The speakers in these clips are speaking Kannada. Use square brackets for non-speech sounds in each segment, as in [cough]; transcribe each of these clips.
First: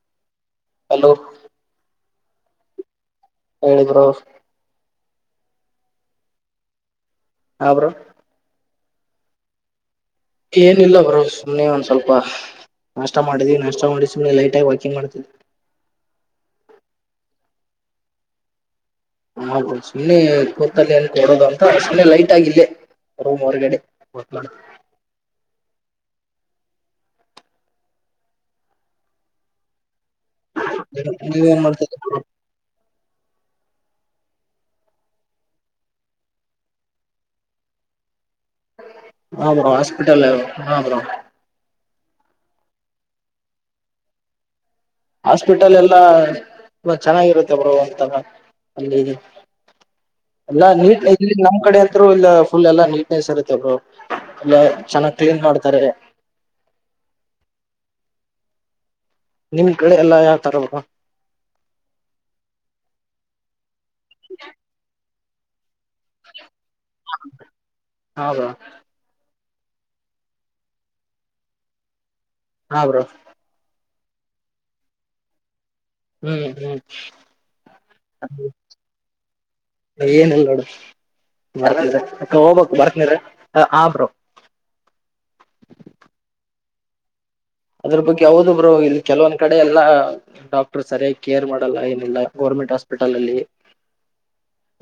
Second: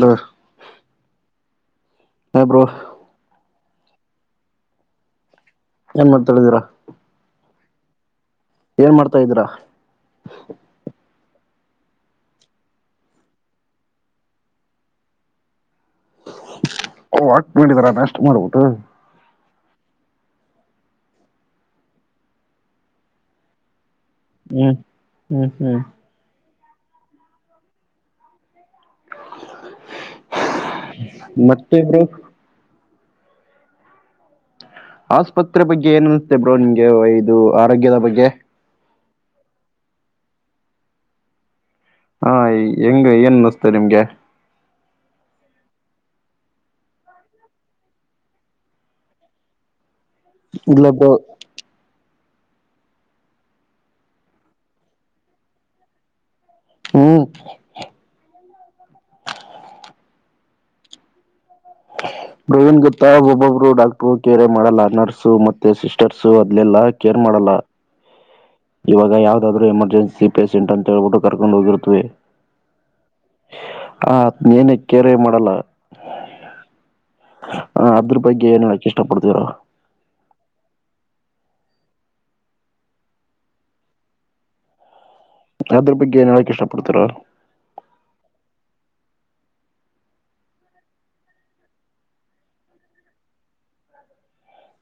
ಹಲೋ. ಹಲೋ ಹಾ ಬ್ರೋ. ಹೇಳಿ ಬ್ರೋ. ಏನ್ ಮಾತ ಹೇಳಿದೆರ. ಹಾ ಬ್ರೋ ಏನ್ ಮಾಡ್ತಾಯಿದಿರ. ಏನಿಲ್ಲ ಬ್ರೋ ಸುಮ್ಮ್ನೆ ಒಂದ್ ಸ್ವಲ್ಪ ನಾಷ್ಟ ಮಾಡಿದ್ವಿ ನಷ್ಟ ಮಾಡಿ ಸುಮ್ಮ್ನೆ ಲೈಟ್ ಆಗಿ ವಾಕಿಂಗ್ ಮಾಡ್ತಿವಿ. ವಾಕ್ ಮಾಡ್ತಿದೆರ ನಷ್ಟ ಮಾಡಿಬಿಟ್ಟು. ಹೌದು ಸುಮ್ಮನೆ ಕೂತಲ್ಲಿ ಏನ್ ಕೊರೊದು ಅಂತ ಸುಮ್ಮನೆ ಲೈಟ್ ಆಗಿ ಇಲ್ಲೇ ರೂಮ್ ಹೊರಗಡೆ. ವಾಕ್ ಹ್ಮ್ ಹ್ಮ್ [inaudible] ನೀವ ಏನ್ ಮತ್ತೆ ಮಾಡ್ತ ಬ್ರೋ [unintelligible] ಆಸ್ಪತ್ರೆ ಬಗ್ಗೆ ಏನ್ ಅನ್ಸುತ್ತೆ ಬ್ರೋ ನಿಮಗೆ ಇದು ಆರೋಗ್ಯದ ಬಗ್ಗೆ. ಹಾ ಬ್ರೋ ಹಾಸ್ಪಿಟಲ್ ಹಾ ಬ್ರೋ. ಹಾ ಹೆಂಗ ಏನ್ ಅನ್ಸುತ್ತೆ ನಿಮ್ಗೆ. ಹಾಸ್ಪಿಟಲ್ ಎಲ್ಲಾ ಚೆನ್ನಾಗಿರುತ್ತೆ ಬ್ರೋ ಒಂದ್ ತರ. ಎಲ್ಲ ಇಲ್ಲ ನೀ ಬ್ರೋ [unintelligible] ನಮ್ ಕಡೆ ಅಂತರು ಇಲ್ಲ ಫುಲ್ ಎಲ್ಲಾ ನೀಟ್ನೆಸ್ ಇರುತ್ತೆ ಬ್ರೋ ಎಲ್ಲ ಚೆನ್ನಾಗ್ ಕ್ಲೀನ್ ಮಾಡ್ತಾರೆ. ಹೂ ನಿಮ್ ಕಡೆ ಎಲ್ಲಾ ಯಾವ ತರ ಬ್ರೋ. ಬ್ರೋ ಏನ್ ಗೊತ್ತಾ ಒಬ್ಬೊಬ್ರು ಡಾಕ್ಟ್ರ್ ಕೇರೆ ಮಾಡಲ್ಲ ನರ್ಸ್ ಮತ್ತೆ ಸಿಸ್ಟರ್ಸು ಅದ್ಲೆಲ್ಲಾ ಕೇರ್ ಮಾಡಲ್ಲ. ಹೌದಾ. ಇವಾಗ ಯಾವ್ದಾದ್ರು ಎಮರ್ಜನ್ಸಿ ಪೇಷೆಂಟ್ ಅಂತ ಹೇಳ್ಬಿಟ್ಟು ಕರ್ಕೊಂಡ್ ಹೋಗಿರ್ತವಿ. ಹಾ ಬ್ರೋ. ಹ ಏನ ಕೇರೆ ಮಾಡಲ್ಲ. ಹ್ಮ್ ಹ್ಮ್ ಹ ಅದ್ರು ಬಗ್ಗೆ ಏನ್ [unintelligible] ಏನಿಲ್ಲ ನೋಡು ಬರ್ತನ್ರ ಅ ಹೋಗಬು ಬರ್ತನ್ರ ಇರು ಹಾ ಬ್ರೋ. ಅದ್ರ ಬಗ್ಗೆ ಏನ್ ಹೇಳಕ್ ಇಷ್ಟ ಪಡ್ತೀರಾ. ಅದ್ರ ಬಗ್ಗೆ ಹೌದು ಬ್ರೋ ಇಲ್ಲಿ ಕೆಲವೊಂದ್ ಕಡೆ ಎಲ್ಲಾ. ಡಾಕ್ಟರ್ ಸರಿಯಾಗಿ ಕೇರ್ ಮಾಡಲ್ಲ ಏನಿಲ್ಲಾ ಗೌರ್ಮೆಂಟ್ ಹಾಸ್ಪಿಟಲ್ ಅಲ್ಲಿ.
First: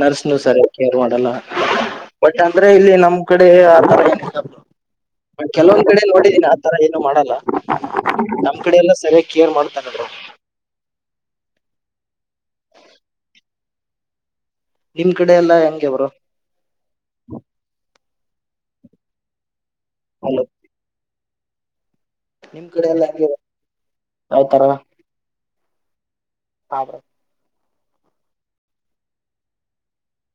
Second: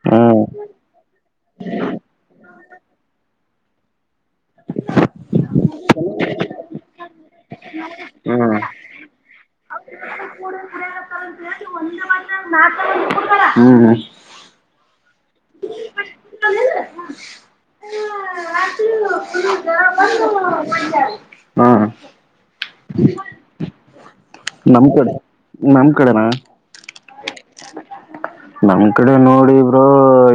ನರ್ಸ್ನು ಸರಿಯಾಗಿ ಕೇರ್ ಮಾಡಲ್ಲ. ಬಟ್ ಅಂದ್ರೆ ಇಲ್ಲಿ ನಮ್ ಕಡೆ ಆ ತರ ಎನ್ ಇಲ್ಲ ಬ್ರೋ. ಬಟ್ ಕೆಲವೊಂದ್ ಕಡೆ ನೋಡಿದೀನಿ ಆ ತರ ಏನನು ಮಾಡಲ್ಲ ನಮ್ ಕಡೆ ಎಲ್ಲ ಸರಿಯಾಗಿ ಕೇರ್ ಮಾಡ್ತಾರ. [unintelligible] ನಿಮ್ ಕಡೆ ಎಲ್ಲಾ ಹೆಂಗೆ ಬ್ರೋ. [unintelligible] ಹಲೋ [unintelligible] ನಿಮ್ ಕಡೆ ಎಲ್ಲ ಹೆಂಗೆ ಬ್ರೋ. ನಮ್ ಕಡೆ ನಮ್ ಕಡೆನಾ. ಹ ಬ್ರೋ. [inaudible] ನಮ್ ಕಡೆ ನೋಡಿ ಬ್ರೋ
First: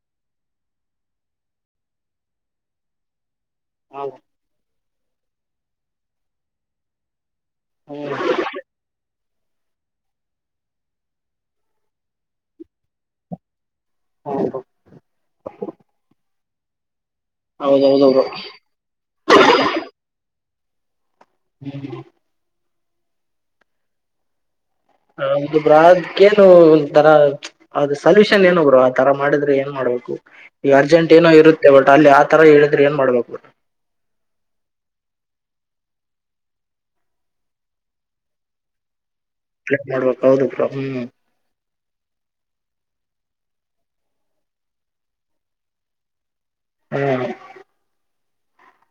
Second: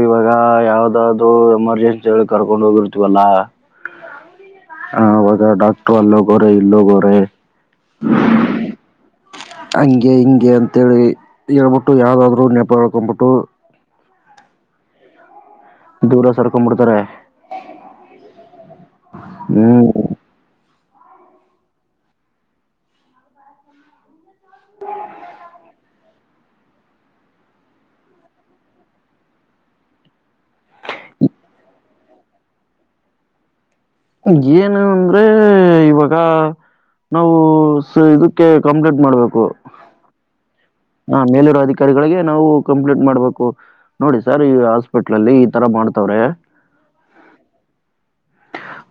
ಇವಾಗ ಯಾವ್ದಾದ್ರು ಎಮರ್ಜೆನ್ಸಿ ಕರ್ಕೊಂಡ ಹೋಗಿರ್ [unintelligible] ಹ ಬ್ರೋ. ಹ ಅವಾಗ ಡಾಕ್ಟ್ರು ಅಲ್ಲಿ ಹೋಗರೆ ಇಲ್ಲಿ ಹೋಗೋರೆೆ. ಹೂ ಹಂಗೆ ಹಿಂಗೆ ಅಂತೇಳಿ ಹೇಳ್ಬಿಟ್ಟು ಯಾವ್ದಾದ್ರು ನೆಪ ಹಳ್ಕೊಬಿಟ್ಟು. ಹೂ ಬ್ರೋ. ದೂರ ಸರ್ಕಂಬಿಡ್ತಾರೆ ಬ್ರೋ ಹ್ಮ್. [inaudible] [inaudible] ಹದು ಬ್ರ ಅದಕ್ಕೇನು ಒಂದ್ ತರ. ಅದು ಸಲ್ಯೂಷನ್ ಏನು ಬ್ರೋ ಆ ತರ ಮಾಡಿದ್ರೆ ಏನ್ ಮಾಡ್ಬೇಕು. ಈಗ ಅರ್ಜೆಂಟ್ ಏನೋ ಇರುತ್ತೆ ಬಟ್ ಅಲ್ಲಿ ಆ ತರ ಹೇಳಿದ್ರೆ ಏನ್ ಮಾಡ್ಬೇಕು. ಏನು ಅಂದ್ರೆ ಇವಾಗ. ನಾವು ಸ ಇದುಕ್ಕೆ ಕಂಪ್ಲೀಂಟ್ ಮಾಡ್ಬೇಕು. ಕಂಪ್ಲೇಂಟ್ ಮಾಡ್ಬೇಕ್ ಹೌದು ಬ್ರೊ, ಹ್ಮ ಆ ಮೇಲಿರೋ ಅಧಿಕಾರಿಗಳಿಗೆ ನಾವು ಕಂಪ್ಲೇಂಟ್ ಮಾಡ್ಬೇಕು. ನೋಡಿ ಸರ್ ಈ ಹಾಸ್ಪಿಟ್ಲಲ್ಲಿ ಈ ತರ ಮಾಡ್ತವ್ರೆ. ಹ್ಮ್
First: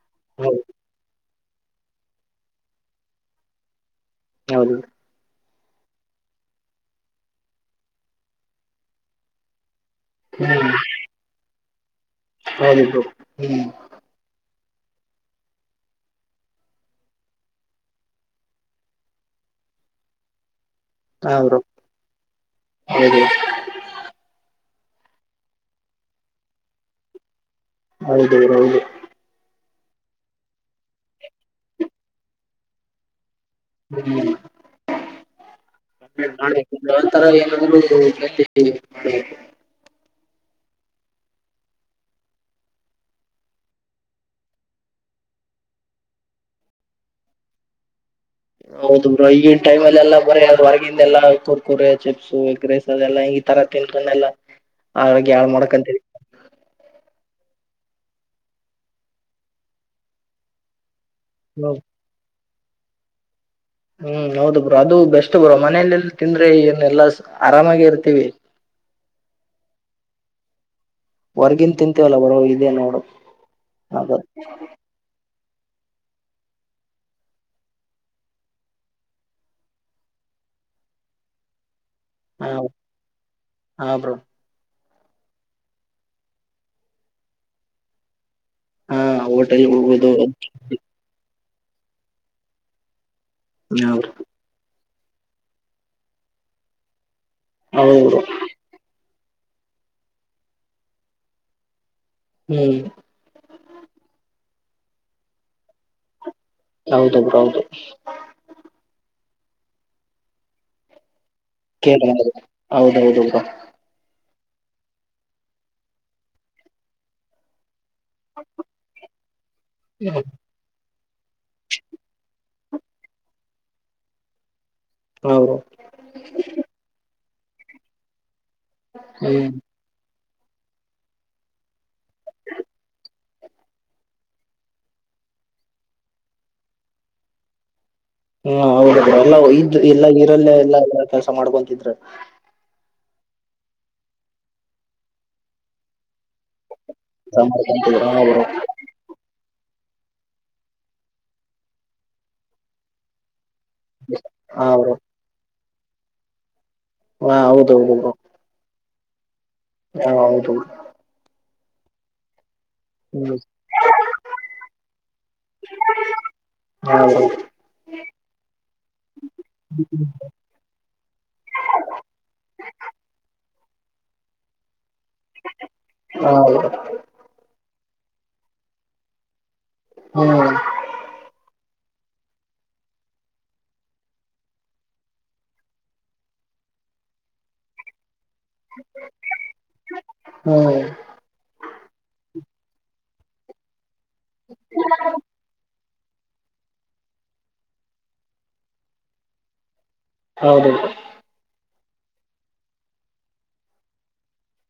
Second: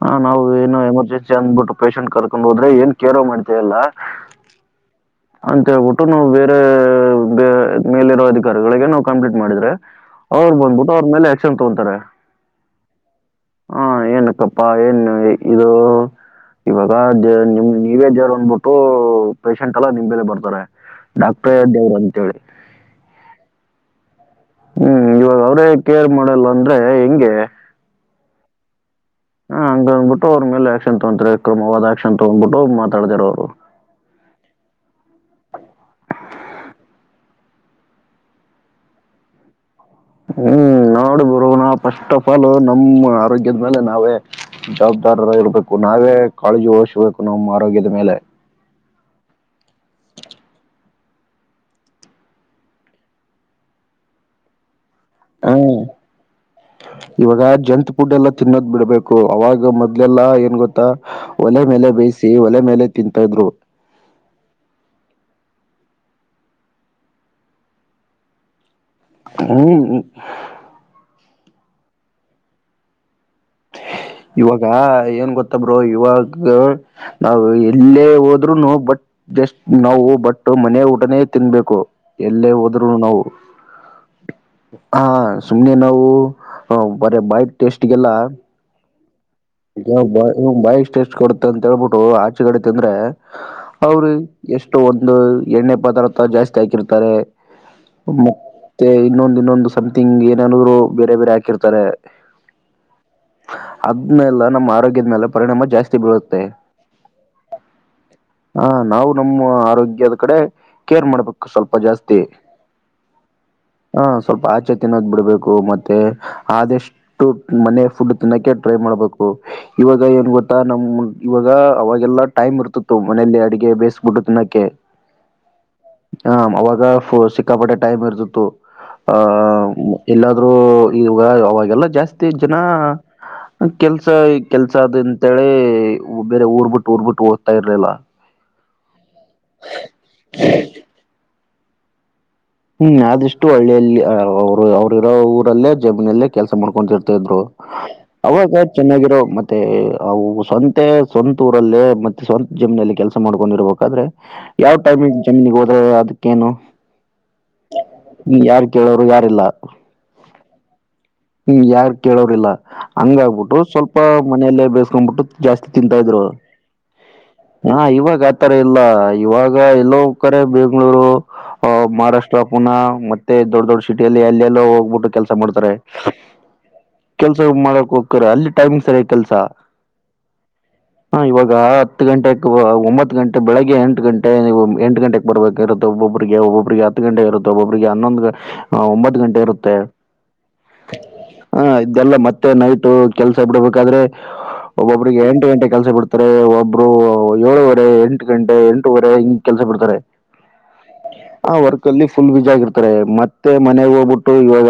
ಹಾ ನಾವು ಹೌದು ಏನು ಎಮರ್ಜೆನ್ಸಿ ಅಂದ್ಬಿಟ್ಟು ಪೇಷಂಟ್ ಕರ್ಕೊಂಡ್ ಹೋದ್ರೆ ಏನ್ ಕೇರು ಮಾಡ್ತಯಿಲ್ಲ [unintelligible] ಅಂತೇಳ್ಬುಟ್ಟು ನಾವು ಹೆ ಬೇ ಮೇಲಿರೋ ಅಧಿಕಾರಿಗಳಿಗೆ ನಾವು ಕಂಪ್ಲೀನ್ಟ್ ಮಾಡಿದ್ರೆ ಅವ್ರ್ ಹ್ಮ್ ಬಂದ್ಬಿಟ್ಟು ಅವ್ರ್ ಮೇಲೆ ಅಕ್ಷನ್ ತಗೊತಾರೆ ಹೌದು ಬ್ರೋ ಹ್ಮ್ ಹ ಏನಕ್ ಕಪ್ಪಾ ಏನ್ ಇದೂ. ಇವಾಗ ದೇ ನಿಮ್ ನೀವೇ ದೇವ್ರ್ ಅಂದ್ಬುಟ್ಟು ಪೇಷಂಟ್ ಎಲ್ಲ ನಿಮ್ ಬೆಲೆ ಬರ್ತಾರೆ ಹಾ ಡಾಕ್ಟ್ರೇ ಬ್ರೋ ದೇವ್ರು ಅಂತೇಳಿ ಹೌದು ಹ್ಮ್ ಇವಾಗ್ ಅವ್ರೇ ಕೇರ್ ಮಾಡಲ್ಲ ಅಂದ್ರೆ ಹೆಂಗೆ? ಹೌದೌದು ಹೌದು ಹಾ ಹಂಗಂದ್ಬಿಟ್ಟು ಅವ್ರ್ ಮೇಲೆ ಆಕ್ಷನ್ ತೊಗೊಂತರೆ, ಕ್ರಮವಾದ ಆಕ್ಷನ್ ತಗೊಂಬಿಟ್ಟು ಮಾತಾಡ್ತಾರೆ ಅವ್ರು ಹ್ಮ್ [unintelligible] ಹ್ಮ್ ನೋಡು ಗುರು ನಾವು ಫಸ್ಟ್ ಆಫ್ ಆಲು ನಮ್ಮ ಆರೋಗ್ಯದ್ ಮೇಲೆ ನಾವೇ ಜವಾಬ್ದಾರರ್ ಇರ್ಬೇಕು ನಾವೇ ಕಾಳಜಿ ಒಯ್ಸ್ಬೇಕು ನಮ್ ಆರೋಗ್ಯದ ಮೇಲೆ. ಹೌದು ಬ್ರೋ ಈಗಿನ್ ಟೈಮಲ್ ಎಲ್ಲಾ ಬರೆ ಹೊರಗಿಂದ್ ಎಲ್ಲ ಕುರ್ಕುರೆ, ಚಿಪ್ಸ್, ಎಗ್ ರೈಸಲ್ಲೆಲ್ಲ ಇದ್ ತಗ ತಿಂತನೆೆಲ್ಲ. ಹ ಇವಾಗ ಜಂಕ್ ಫುಡ್ ಎಲ್ಲಾ ತಿನ್ನೋದ್ ಬಿಡ್ಬೇಕು, ಅವಾಗ್ ಮೊದ್ಲೆಲ್ಲಾ ಏನ್ ಗೊತ್ತಾ ಒಲೆ ಹ್ಮ ಮೇಲೆ ಬೇಯ್ಸಿ, ಒಲೆ ಮೇಲೆ ತಿಂತಾ ಇದ್ರು ಹ್ಮ್ ಹೌದು ಬ್ರೋ ಅದು ಬೆಸ್ಟ್ ಬ್ರೋ ಮನೆಲ್ಲೆಲ್ಲ ತಿಂದ್ರೆ ಏನ್ ಎಲ್ಲಾ ಆರಾಮಾಗೆ ಇರ್ತೀವಿ. ಹ್ಮ ಹೊರ್ಗಿನ್ ತಿಂತಿವಲ್ಲ ಬ್ರೊ ಇದೆೇ ನೋಡು. ಅದು ಇವಾಗ ಏನ್ ಗೊತ್ತ ಬ್ರೊ ಇವಾಗ ನಾವು ಎಲ್ಲೇ ಹೋದ್ರುನು ಬಟ್ ಜಸ್ಟ್ ನಾವು ಬಟ್ಟು ಮನೆ ಊಟನೇ ತಿನ್ಬೇಕು. ಹಾ ಎಲ್ಲೇ ಹೋದ್ರುನು ನಾವು. ಹಾ ಬ್ರೋ ಹಾ ಸುಮ್ನೆ ನಾವುಅ ಬಾಯ್ಗ್ ಟೇಸ್ಟ್ಗೆಲ್ಲ ಹಾ ಹೋಟೆಲ್ ಈಗ ಹೋಗೋದು ಬಾಯ್ ಇವಾಗ್ ಬಾಯ್ಗ್ ಟೆಷ್ಟ ಕೊಡುತ್ತೆ ಅಂತೇಳ್ಬಿಟ್ಟು ಆಚೆಕಡೆ ತಿಂದ್ರೆ ಹಾ ಅವ್ರ್ ಬ್ರೋ ಎಷ್ಟೊ ಒಂದು ಎಣ್ಣೆ ಪದಾರ್ಥ ಜಾಸ್ತಿ ಹಾಕಿರ್ತಾರೆ. ಹೌದು ಬ್ರೋ ಮತ್ತೆ ಇನ್ನೊಂದ್ ಇನ್ನೊಂದು ಸಮ್ಥಿಂಗ್ ಏನೇನಾದ್ರು ಬೇರೆ ಬೇರೆ ಹಾಕಿರ್ತಾರೆ ಹ್ಮ್ ಮೆಲ್ಲ ನಮ್ಮ ಆರೋಗ್ಯದ್ ಮೇಲೆ ಪರಿಣಾಮ ಜಾಸ್ತಿ ಬೀಳುತ್ತೆ. ಹೌದು ಬ್ರೊ ಹೌದು ಹ ನಾವು ನಮ್ಮ ಆರೋಗ್ಯದ ಕಡೆ ಕೇರ್ ಮಾಡ್ಬೇಕು. ಸ್ವಲ್ಪ ಕೇರ್ [unintelligible] ಹೌದೌದು ಬ್ರೊ ಹಾ ಸ್ವಲ್ಪ ಆಚೆ ತಿನ್ನೋದ್ ಬಿಡ್ಬೇಕು ಮತ್ತೆ ಆದಷ್ಟು ಮನೆ ಫುಡ್ ತಿನ್ನೋಕ. ಟ್ರೈ ಮಾಡ್ಬೇಕು ಇವಾಗ ಹ್ಮ್ ಏನ್ ಗೊತ್ತ. ನಮ್ ಇವಾಗ ಅವಾಗೆಲ್ಲಾ ಟೈಮ್ ಇರ್ತಿತ್ತು ಮನೇೆಯಲ್ಲಿ ಅಡಗೆ ಬೇಯಸಿಬಿಟ್ಟು ತಿನ್ನೋಕ್ಕೆೆ. ಹೌದು. ಹ ಅವಾಗ ಸಿಕ್ಕಾಪಟ್ಟೆ ಟೈಮ್ ಇರ್ತಿತ್ತು ಆ. ಹ್ಮ್ ಎಲ್ಲಾದ್ರೂ ಈ ಅವಾಗೆಲ್ಲ ಜಾಸ್ತಿ ಜನ. ಕೆಲ್ಸ ಈ ಕೆಲ್ಸ ಅದ ಅಂತೇಳೆ ಬೇರೆ ಊರ್ ಬಿಟ್ಟು ಊರ್ ಬಿಟ್ಟು ಹೋಗ್ತಾ ಇರ್ಲಿಲ್ಲ. ಹ್ಮ ಹೌದ ಬ್ರೋ ಎಲ್ಲಾ ಇದ್ ಎಲ್ಲಾ ಈರಲ್ಲೆ ಎಲ್ಲಾ ಎಲ್ಲ ಕೆಲಸ ಮಾಡ್ಕೊಂತಿದ್ರೆ. ಹ್ಮ್ ಆದಿಷ್ಟು ಹಳ್ಳಿಯಲ್ಲಿ ಅವ್ರು ಅವ್ರ ಇರೋ ಊರಲ್ಲೇ ಜಮೀನಲ್ಲೇ ಕೆಲ್ಸ ಮಾಡ್ಕೊರ್ತಾರೆ. ಇದ್ರು ಕೆಲ್ಸ ಮಾಡ್ಕೊಂತಿದ್ರು ಹಾ ಬ್ರೋ ಅವಾಗ ಚೆನ್ನಾಗಿರೋ ಮತ್ತೆ ಅವು ಸ್ವಂತ ಸ್ವಂತ ಊರಲ್ಲೇ ಮತ್ತೆ ಸ್ವಂತ ಜಮ್ನಲ್ಲಿ ಕೆಲಸ ಮಾಡ್ಕೊಂಡಿರ್ಬೇಕು. ಹಾ ಯಾವ್ ಬ್ರೋ ಟೈಮ್ ಜಮೀನಿಗೆ ಹೋದ್ರ ಅದಕ್ಕೇನು. ಹಾ ಹೌದ ಹೌದು ಬ್ರೋ. ಯಾರ್ ಕೇಳೋರು ಯಾರೀಲ್ಲ. ಹಾ ಹೌದು. ಹ್ಮ್ ಯಾರ್ ಕೇಳೋರಿಲ್ಲ. ಹಂಗ ಬ್ರೋ ಹ್ಮ್ ಆಗ್ಬಿಟ್ಟು ಸ್ವಲ್ಪ ಮನೆಯಲ್ಲೇ ಬೇಸ್ಕೊಬಿಟ್ಟು ಜಾಸ್ತಿ ತಿಂತಾ ಇದ್ರು. ಹಾ ಬ್ರೋ ಹಾ ಇವಾಗ ಆತರ ಇಲ್ಲ ಇವಾಗ ಎಲ್ಲೋ ಕರೆ ಬೆಂಗ್ಗಳೂರು. ಅ ಮಹಾರಾಷ್ಟ್ರ ಪುನಾ ಮತ್ತೆ ದೊಡ್ಡ ದೊಡ್ ಸಿಟಿಯಲ್ಲಿ ಅಲ್ಲೆಲ್ಲೋ ಹೋಗ್ಬಿಟ್ಟು ಕೆಲಸ ಮಾಡ್ತಾರೆ. ಹೌದು. ಕೆಲ್ಸ ಮಾಡಕ್ ಹೋಗ್ತಾರೆ ಅಲ್ಲಿ ಟೈಮಿಂಗ್ ಸರಿಯಾಗಿ ಕೆಲಸ. ಹಾ. ಹಾ ಇವಾಗ ಹತ್ತು ಗಂಟೆೆಗೆ ಒಂಬತ್ತು ಗಂಟೆ ಬೆಳಿಗ್ಗೆ ಎಂಟು ಗಂಟೆ ನೀವು ಎಂಟು ಗಂಟೆಗೆ. ಬರ್ಬೇಕಿರುತ್ತೆ ಒಬ್ಬೊಬರಿಗೆ ಒಬ್ಬೊಬರಿಗೆ ಹತ್ತು ಗಂಟೆ ಇರುತ್ತೆ ಒಬ್ಬೊಬ್ರಿಗೆ ಹನ್ನೊಂದು ಒಂಬತ್ತು ಗಂಟೆ ಇರುತ್ತೆ. ಹ್ಮ್ ಹ ಇದೆಲ್ಲ ಮತ್ತೆ ನೈಟ್ ಕೆಲಸ ಬಿಡಬೇಕಾದ್ರೆ ಒಬ್ಬೊಬ್ಬರಿಗೆ ಎಂಟು ಗಂಟೆ ಕೆಲ್ಸ ಬಿಡ್ತ. ಒಬ್ರು ಏಳುವರೆ ಎಂಟು ಗಂಟೆ ಎಂಟವರೆ ಹಿಂಗ ಕೆಲ್ಸ ಬಿಡ್ತಾರೆ. ಹೌದು ಆ ವರ್ಕ್ ಅಲ್ಲಿ ಫುಲ್ ಬೀಜ ಆಗಿರ್ತಾರೆ ಮತ್ತೆ ಮನೆಗೆ ಹೋಗ್ಬಿಟ್ಟು ಇವಾಗ.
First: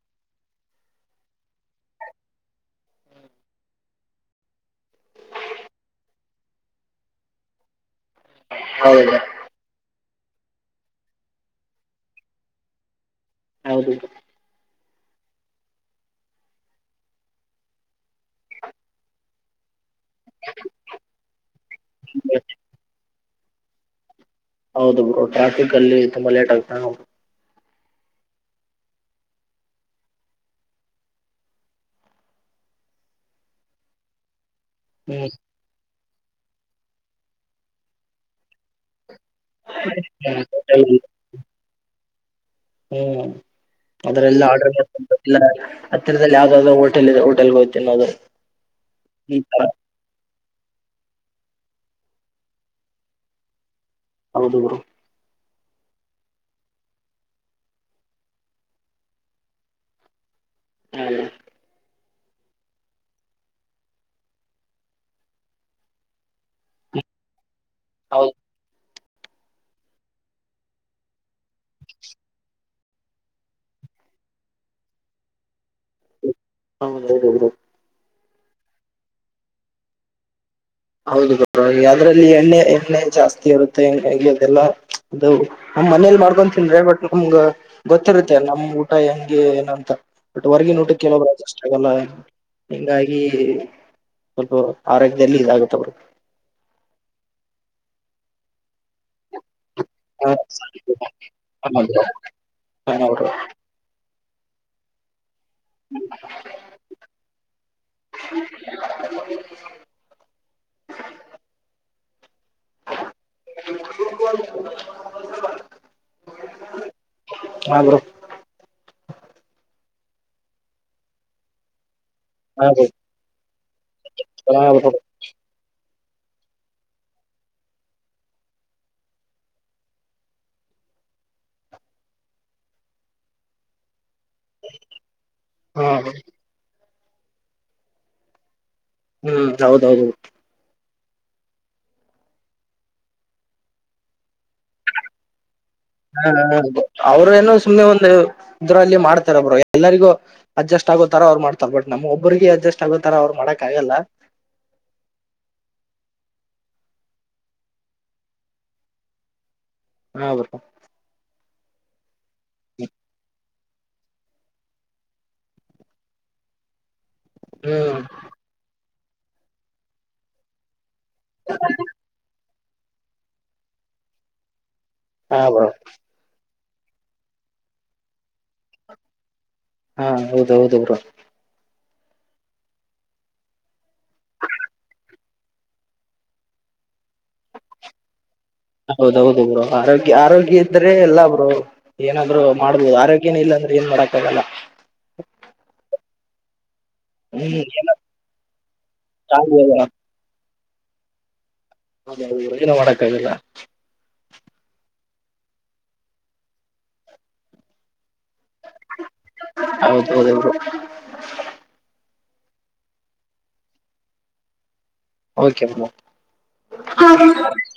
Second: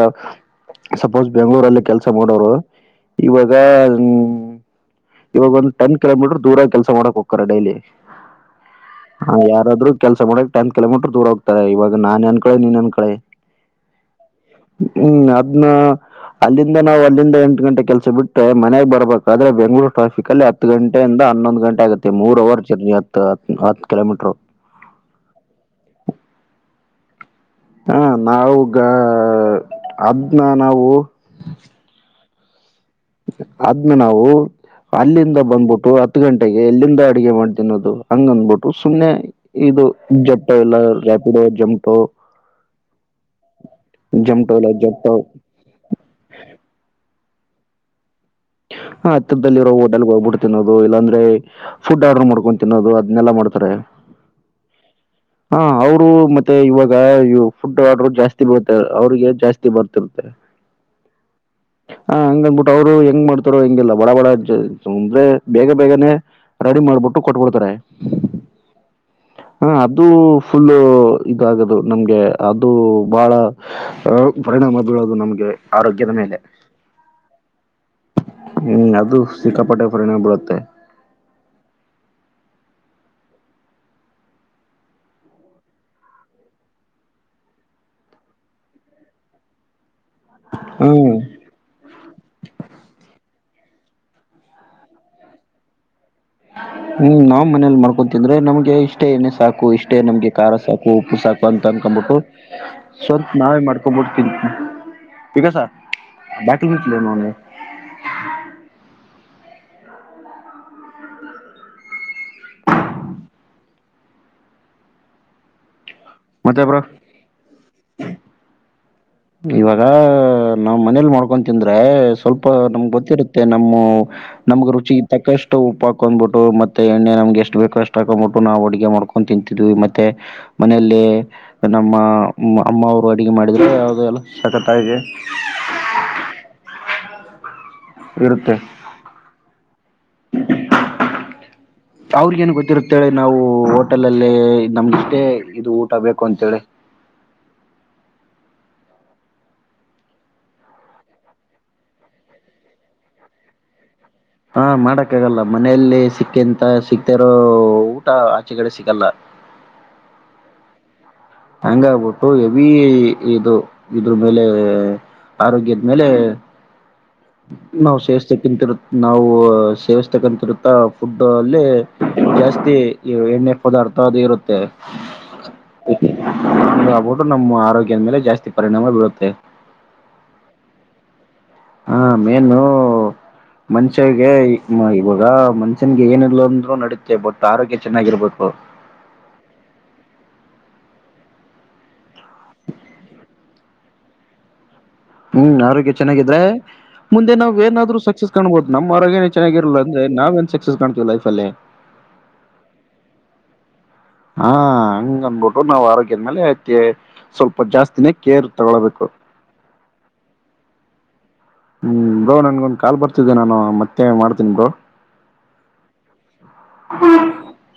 ಸಪೋಸ್ ಬೆಂಗ್ಗಳೂರಲ್ಲಿ ಕೆಲಸ ಮಾಡೋರು ಇವಾಗ. ಇವಾಗ ಒಂದು ಟೆನ್ ಕಿಲೋಮೀಟರ್ ದೂರ ಕೆಲ ಮಾಡಕ್ ಹ್ತಾರೆ ಡೈಲಿ. ಹೌದು ಹಾ ಯಾರಾದ್ರರು ಕೆಲ್ಸ ಮಾಡೋಕ್ ಟನ್ ಕಿಲೋಮೀಟರ್ ದೂರ ಹೋಗ್ತಾರೆವಾಗ ನಾನ್ ಅನ್ಕಳೆ ನೀನ್ ಹಂಕೊಳ್ಳಿ. ಹೌದು ಹ್ಮ್ ಅದ. ಅಲ್ಲಿಂದ ನಾವು ಅಲ್ಲಿಂದ ಎಂಟು ಗಂಟೆ ಕೆಲಸ ಬಿಟ್ಟೆ ಮನೆಗೆ ಬರ್ಬೇಕಾದ್ರೆ ಬೆಂಗಳೂರು. ಟ್ರಾಫಿಕ್ಲ್ಲಿ ಹತ್ತು ಗಂಟೆಯಿಂದ ಹನ್ನೊಂದು ಗಂಟೆ ಆಗುತ್ತೆ ಮೂರು ಅವರ್ ಜರ್ನಿ ಆತವ್ ಹತ್ತು ಕಿಲೋಮೀಟರು. ಹೌದು ಬ್ರೋ ಟ್ರಾಫಿಕ್ ಅಲ್ಲಿ ತುಂಬಾ ಲೇಟ್ ಆಗ್ತ. ಹ ನಾವುಗ ಅದ್ನ್ನ ನಾವು. ಅದ್ನ್ನ ನಾವು ಹ್ಮ್ ಅಲ್ಲಿಂದ ಬಂದ್ಬಿಟ್ಟು. ಹತ್ತು ಗಂಟೆಗೆ ಎಲ್ಲಿಂದ ಅಡುಗೆ ಮಾಡ್ ತಿನ್ನೋದು ಹಂಗಂದಬಿಟ್ಟು ಸುಮ್ಮನೆ. ಇದು ಜೇಪಿಟೊ ಎಲ್ಲಾ ಅಲ್ಲಿ. ರಫೀಡೋ ಜಮಟೊ. ಹ್ಮ್ ಅದ್ರ ಎಲ್ಲ ಆರ್ಡ ಜಪ್ಟೋ ಮಾಡಕಿಲ್ಲ. ಹತ್ತತ್ರದಲ್ಲಿ ಯಾವ್ದಾದಾವ್ದೋ ಹೋಟೆಲ್ದೆ ಹೋಟೆಲ್ಗೋಗ್ ತಿನ್ನೋದು. ಹಾ ಈ ಹತ್ತಿರದಲ್ಲಿ ತರ ಇರೋ ಹೋಟೆಲ್. ಹೋಟೆಲ್ ಹೋಗ್ಬಿಟ್ಟು ತಿನ್ನೋದು ಇಲ್ಲಾಂದ್ರೆ ಫುಡ್ ಆರ್ಡರ್ ಮಾಡ್ಕೊಂಡು ತಿನ್ನೋದು ಅದ್ನ್ನಲ್ಲ ಮಾಡ್ತಾರೆ. ಹೌದು ಬ್ರೋ. ಹಾ ಅವರು ಮತ್ತೆ ಇವಾಗ ಫುಡ್ ಆರ್ಡರು ಜಾಸ್ತಿ ಬರುತ್ತೆ ಅವ್ರಿಗೆ ಜಾಸ್ತಿ ಬರ್ತಿರುತ್ತೆ. ಹಾ ಬ್ರೋ. ಹ ಹಂಗಂದ್ಬಿಟ್ಟು ಅವ್ರು ಹೆಂಗ್ ಮಾಡ್ತಾರೋ ಹೆಂಗಿಲ್ಲ ಬಡ ಬಡ ಅಂ ಅಂದ್ರೆ ಬೇಗ ಬೇಗನೆ. ರೆಡಿ ಮಾಡ್ಬಿಟ್ಟು ಕೊಟ್ಬಿಡ್ತಾರೆ. ಹೌದು. [inaudible] ಹಾ ಅದು ಫುಲ್ಲು ಇದಾಗದು ನಮ್ಗೆ ಅದು ಬಹಳ. ಅಹ ಪರಿಣಾಮ ಬೀಳೋದು ನಮ್ಗೆ ಆರೋಗ್ಯದ ಮೇಲೆ. [unintelligible] ಹ್ಮ್ ಅದು ಸಿಕ್ಕಾಪಟ್ಟೆ ಪರಿಣಾಮ ಬೀಳುತ್ತೆ. ಹೌದು ಬ್ರೋ ಹಾಗ ಅದ್ರಲ್ಲಿ ಎಣ್ಣೆ ಎಣ್ಣೆ ಜಾಸ್ತಿ ಇರುತ್ತೆ ಹಾಂಗಾಗಿ ಅದೆಲ್ಲ ಅದು. ನಮ್ ಮನೇಲಿ ಮಾಡ್ಕೊಂಡ್ ತಿಂದ್ರೆ ಬಟ್ ನಮ್ಗ ಗೊತ್ತಿರುತ್ತೆ ನಮ್ ಊಟ ಹೆಂಗೆ ಏನಂತ. ಬಟ್ ಹೊರ್ಗಿನ ಊಟಕ್ಕೆ ಕೆಲ ಹ್ಮ್ ಒಬ್ರು ಅಡ್ಜಸ್ಟ್ ಆಗಲ್ಲ ಹಿಂಗಾಗಿ ಸ್ವಲ್ಪ ಆರೋಗ್ಯದಲ್ಲಿ ಇದಾಗುತ್ತ ಬ್ರೋ. ಹ್ಮ್ ನಾವ್ ಮನೇಲಿ ಮಾಡ್ಕೊತಿಂದ್ರೆ ನಮ್ಗೆ ಇಷ್ಟೇ ಎಣ್ಣೆ ಸಾಕು ಇಷ್ಟ ನಮ್ಗೆ ಖಾರ ಸಾಕು ಹಾ ಉಪ್ಪು ಸಾಕು ಅಂತ ಹಾ ಅನ್ಕೊಂಡ್ಬಿಟ್ಟು ಬ್ರೋ ಸ್ವಲ್ಪ ನಾವೇ ಮಾಡ್ತವಿ [unintelligible] [inaudible] [inaudible] ಮತ್ತೆ ಬ್ರೋ. ಹಾಬ್ರೋ. ಇವಾಗ ನಾವ್ ಮನೇಲಿ ಮಾಡ್ಕೊಂಡ್ ಮಾಡ್ತಿದ್ದೆ ತಿಂದ್ರೆ ಸ್ವಲ್ಪ ಹಾ ಬ್ರೋ ನಮ್ಗೆ ಗೊತ್ತಿರುತ್ತೆ ನಮ್ಮ ಹಾ ನಮ್ಗೆ ಬ್ರೋ ರುಚಿ. ತಕ್ಕಷ್ಟು ಉಪ್ಪುಹಾಕೊಂಡ್ಬಿಟ್ಟು ಮತ್ತೆ ಎಣ್ಣೆ ನಮ್ಗೆ ಎಷ್ಟು ಬೇಕೋ ಅಷ್ಟ ಹಾಕೊಂಡ್ಂಬಿಟ್ಟು ನಾವು ಅಡುಗೆ ಮಾಡ್ಕೊಂಡು ತಿಂತಿದ್ವಿ ಮತ್ತೆ. ಮನೆ ಅಲ್ಲಿ ನಮ್ಮ ಅಮ್ಮ ಅವರು ಅಡುಗೆ ಮಾಡಿ [unintelligible] ಸಖತ ಹಾ ಇರುತ್ತೆ. ಹ್ಮ್ ಹೌದೌದು. ಅವ್ರಿಗ ಏನ್ ಗೊತ್ತಿರುತ್ತೆೇಳಿ ನಾವು ಹೋಟೆಲ್ ಅಲ್ಲಿ ನಮ್ಗೆಷ್ಟೇ ಇದು. ಬೇಕು ಹಾ ಅಂತೇಳಿ ಅವರು ಏನೋ ಸುಮ್ನೆ ಒಂದು ಇದ್ರಲ್ಲಿ ಮಾಡ್ತಾರ ಬ್ರೋ ಎಲ್ಲರಿಗೂ. ಅಡ್ಜಸ್ಟ್ ಆಗೋತರ ಅವ್ ಮಾಡ್ತಾರೆ ಬಟ್ ನಮ್ ಒಬ್ಬರಿಗೆ ಅಡ್ಜಸ್ಟ್ ಆಗೋತರ ಅವ್ ಮಾಡಕ್ ಆಗಲ್ಲ. ಹಾ ಮಾಡಕ್ಕ ಆಗಲ್ಲ ಮನೆಯಲ್ಲಿ ಸಿಕ್ಕಿಂತ ಸಿಕ್ತಿರೋ ಊಟ ಆಚೆ ಕಡೆ ಸಿಗಲ್ಲ. ಹಾ ಬ್ರೋ. ಹಂಗ ಆಬಿಟ್ಟು ಎವಿ ಇದು ಇದ್ರ ಮೇಲೆ ಆರೋಗ್ಯದ ಮೇಲೆ. ನಾವು ಹ್ಮ್ ಸೇವಿಸ್ತಕ್ಕಿಂತಿರು ನಾವು ಸೇವಿಸತಕ್ಕಂತಿರುತ್ತ. ಫುಡ್ ಅಲ್ಲಿ ಜಾಸ್ತಿ ಎಣ್ಣೆ ಪದಾರ್ಥ ಅದು ಇರುತ್ತೆ. ಹ ಬ್ರೋ. ಆಗ್ಬಿಟ್ಟು ನಮ್ಮ ಆರೋಗ್ಯದ ಮೇಲೆ ಜಾಸ್ತಿ ಪರಿಣಾಮ ಬೀಳುತ್ತೆ. ಹಾ ಹೌದ ಹೌದು ಬ್ರೋ. ಹಾ ಮೇನು. ಮನ್ಷ್ಯಿಗೆ ಇವಾಗ ಮನ್ಷ್ಯನ್ಗೆ ಏನಿಲ್ಲ ಅಂದ್ರು ನಡೀತ್ತೆ ಬಟ್ ಆರೋಗ್ಯ ಚೆನ್ನಾಗಿರ್ಬೇಕು. ಹೌದೌದು ಬ್ರೋ ಆರೋಗ್ಯ ಆರೋಗ್ಯ ಇದ್ರೆ ಎಲ್ಲ ಬ್ರೋ. ಏನಾದ್ರು ಮಾಡ್ಬೋದು ಆರೋಗ್ಯನೇ ಇಲ್ಲ ಅಂದ್ರೆ ಏನ್ ಮಾಡಕ್ಕ ಆಗಲ್ಲ. ಹ್ಮ್ ಆರೋಗ್ಯ ಚೆನ್ನಾಗಿದ್ರೆ ಮುಂದೆ ನಾವ್ ಹ್ಮ್ ಏನಾದ್ರು ಸಕ್ಸಸ್ ಕಾಣ್ಬಹದು ನಮ್ಮ್ ಆರೋಗ್ಯನೇ ಚೆನ್ನಾಗಿರಲ್ಲ ಅಂದ್ರೆ. ನಾವೇನ್ ಸಕ್ಸಸ್ ಕಾಣ್ತೀವಿ ಲೈಫೀಲಿ? [inaudible] ಹೌದು ಯೋಜನ ಮಾಡಕ್ಕ ಆಲ್ಲ? [unintelligible] ಹಾ ಹಂಗ ಅಂದಬಿಟ್ಟು! ನಾವ್ ಆರೋಗ್ಯದ ಮೇಲೆ ಥೇ ಸ್ವಲ್ಪ ಜಾಸ್ತಿನೇ ಕೇರ್ ತಗೊಳ್ಬೇಕು. [inaudible] ಹೌದು ಹೌದು ಇವರು. [unintelligible] ಹ್ಮ್ ಬ್ರೋ ನನ್ಗೊಂದು ಕಾಲ್ ಬರ್ತಿದ್ದಿದೆ? ನಾನು ಮತ್ತೆ ಮಾಡ್ತೀನಿ ಬ್ರೋ. [inaudible] ಕಓಕೆ ಬ್ರೋ. [unintelligible]